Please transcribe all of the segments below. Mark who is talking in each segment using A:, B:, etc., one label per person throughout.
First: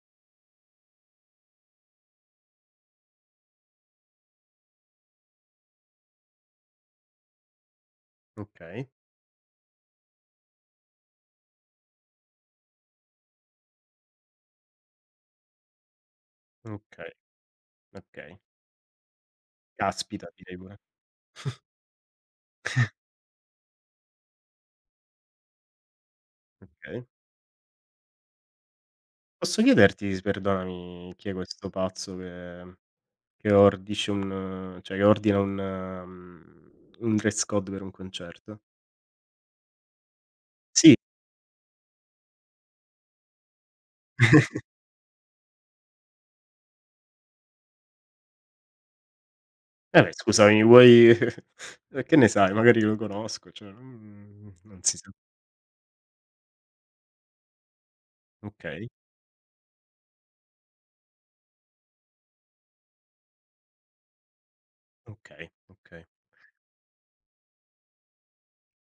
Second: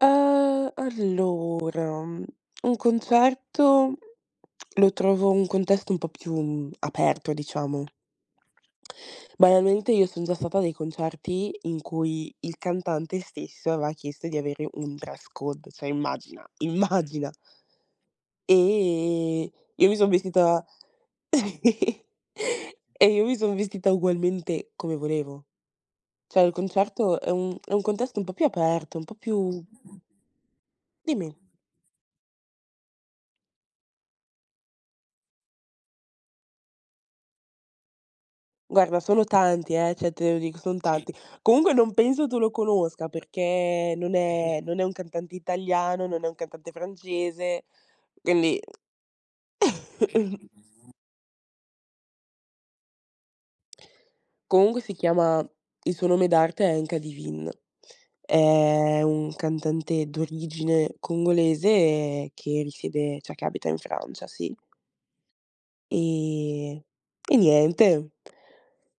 A: Ehm, allora, un concerto, lo trovo un contesto un po' più aperto diciamo.
B: Okay.
A: Banalmente, io son già stata dei concerti, in cui il cantante stesso, aveva chiesto di avere un dress code, cioè, immagina,
B: Okay,
A: immagina.
B: okay.
A: E io mi son
B: Caspita dire
A: vestita
B: pure.
A: e io mi sono vestita ugualmente come volevo. Cioè, il
B: Okay.
A: concerto è un è un contesto, un po' più aperto, un po'
B: Posso
A: più
B: chiederti, s perdonami chi è
A: Dimmi.
B: questo pazzo che che ordisce un cioè, che ordina un mhmm, un dress code per un concerto?
A: Guarda, sono tanti, eh, cioè te lo dico, son
B: Sì.
A: tanti. Comunque non penso tu lo conosca, perché non è non è un cantante italiano, non è un cantante francese, quindi
B: Vabbè scusami, vuoi che ne sai, magari lo conosco, cioè, mhmm, non
A: Comunque si
B: si sa.
A: chiama il suo nome d'arte è NK DIVINE.
B: Okay.
A: È un cantante d'origine congolese, che risiede cioè, che abita in Francia, sì.
B: Okay, okay.
A: Eh, e niente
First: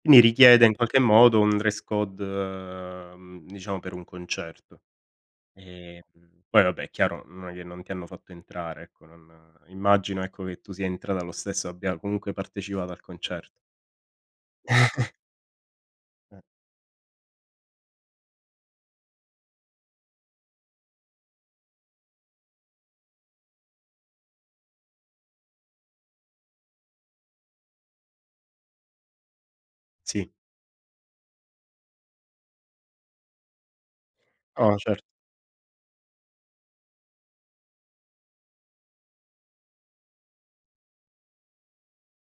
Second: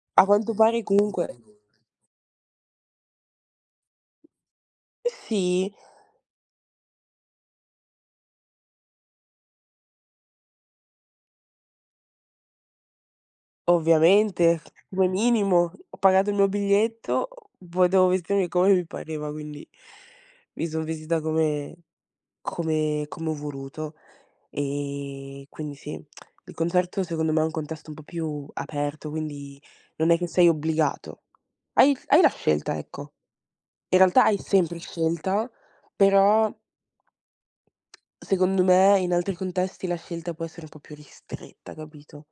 B: Mi
A: A quanto
B: richiede in
A: pare
B: qualche
A: comunque
B: modo, un dress code uhm, diciamo per un concerto.
A: Eh sì.
B: Ehm, poi vabbè è chiaro, non glie non ti hanno fatto entrare, ecco, non immagino, ecco, che tu sia entrata lo stesso, abbia comunque partecipato al concert
A: Ovviamente, come minimo. Ho pagato il
B: Eh.
A: mio biglietto, poi devo vestirmi come mi pareva, quindi, mi son vestita come come come ho voluto. Ehm, quindi sì, il concerto secondo me è un contesto un po' più aperto, quindi non è che
B: Sì.
A: sei obbligato. Hai hai la scelta, ecco. In realtà hai
B: O,
A: sempre
B: cert
A: scelta, però secondo me, in altri contesti, la scelta può essere un po' più ristretta, capito?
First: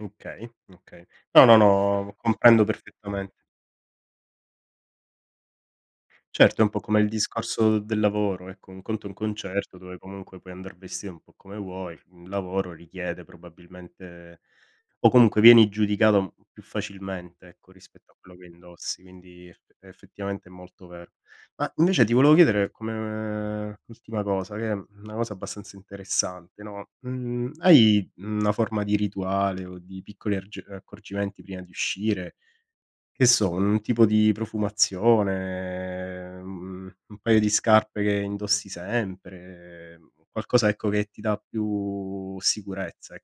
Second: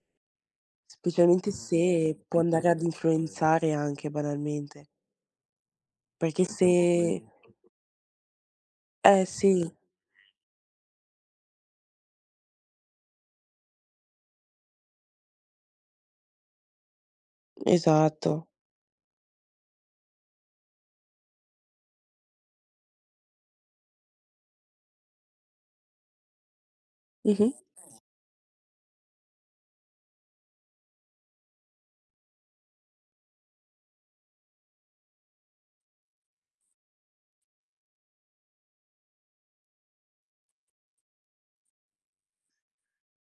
B: Okay, okay. No,
A: Specialmente
B: no, no,
A: se, può
B: comprendo
A: andare ad
B: perfettamente.
A: influenzare anche banalmente. Perché
B: Certo, è un
A: se
B: po' come il discorso del lavoro, ecco, un conto è un
A: Eh, sì.
B: concerto, dove comunque puoi andar vestito un po' come vuoi, un lavoro richiede probabilmente o comunque vieni giudicato più facilmente, ecco, rispetto a quello
A: Esatto.
B: che indossi, quindi effe effettivamente è molto vero. Ma invece ti volevo chiedere, come ultima cosa, che è una cosa abbastanza interessante, no, mhmm,
A: Mh-mh.
B: hai, mhmm, una forma di rituale, o di piccoli argi uhm, accorgimenti prima di uscire? Che so, un tipo di profumazione, ehm, u un paio di scarpe che indossi sempre, qualcosa, ecco, che ti dà più sicurezza e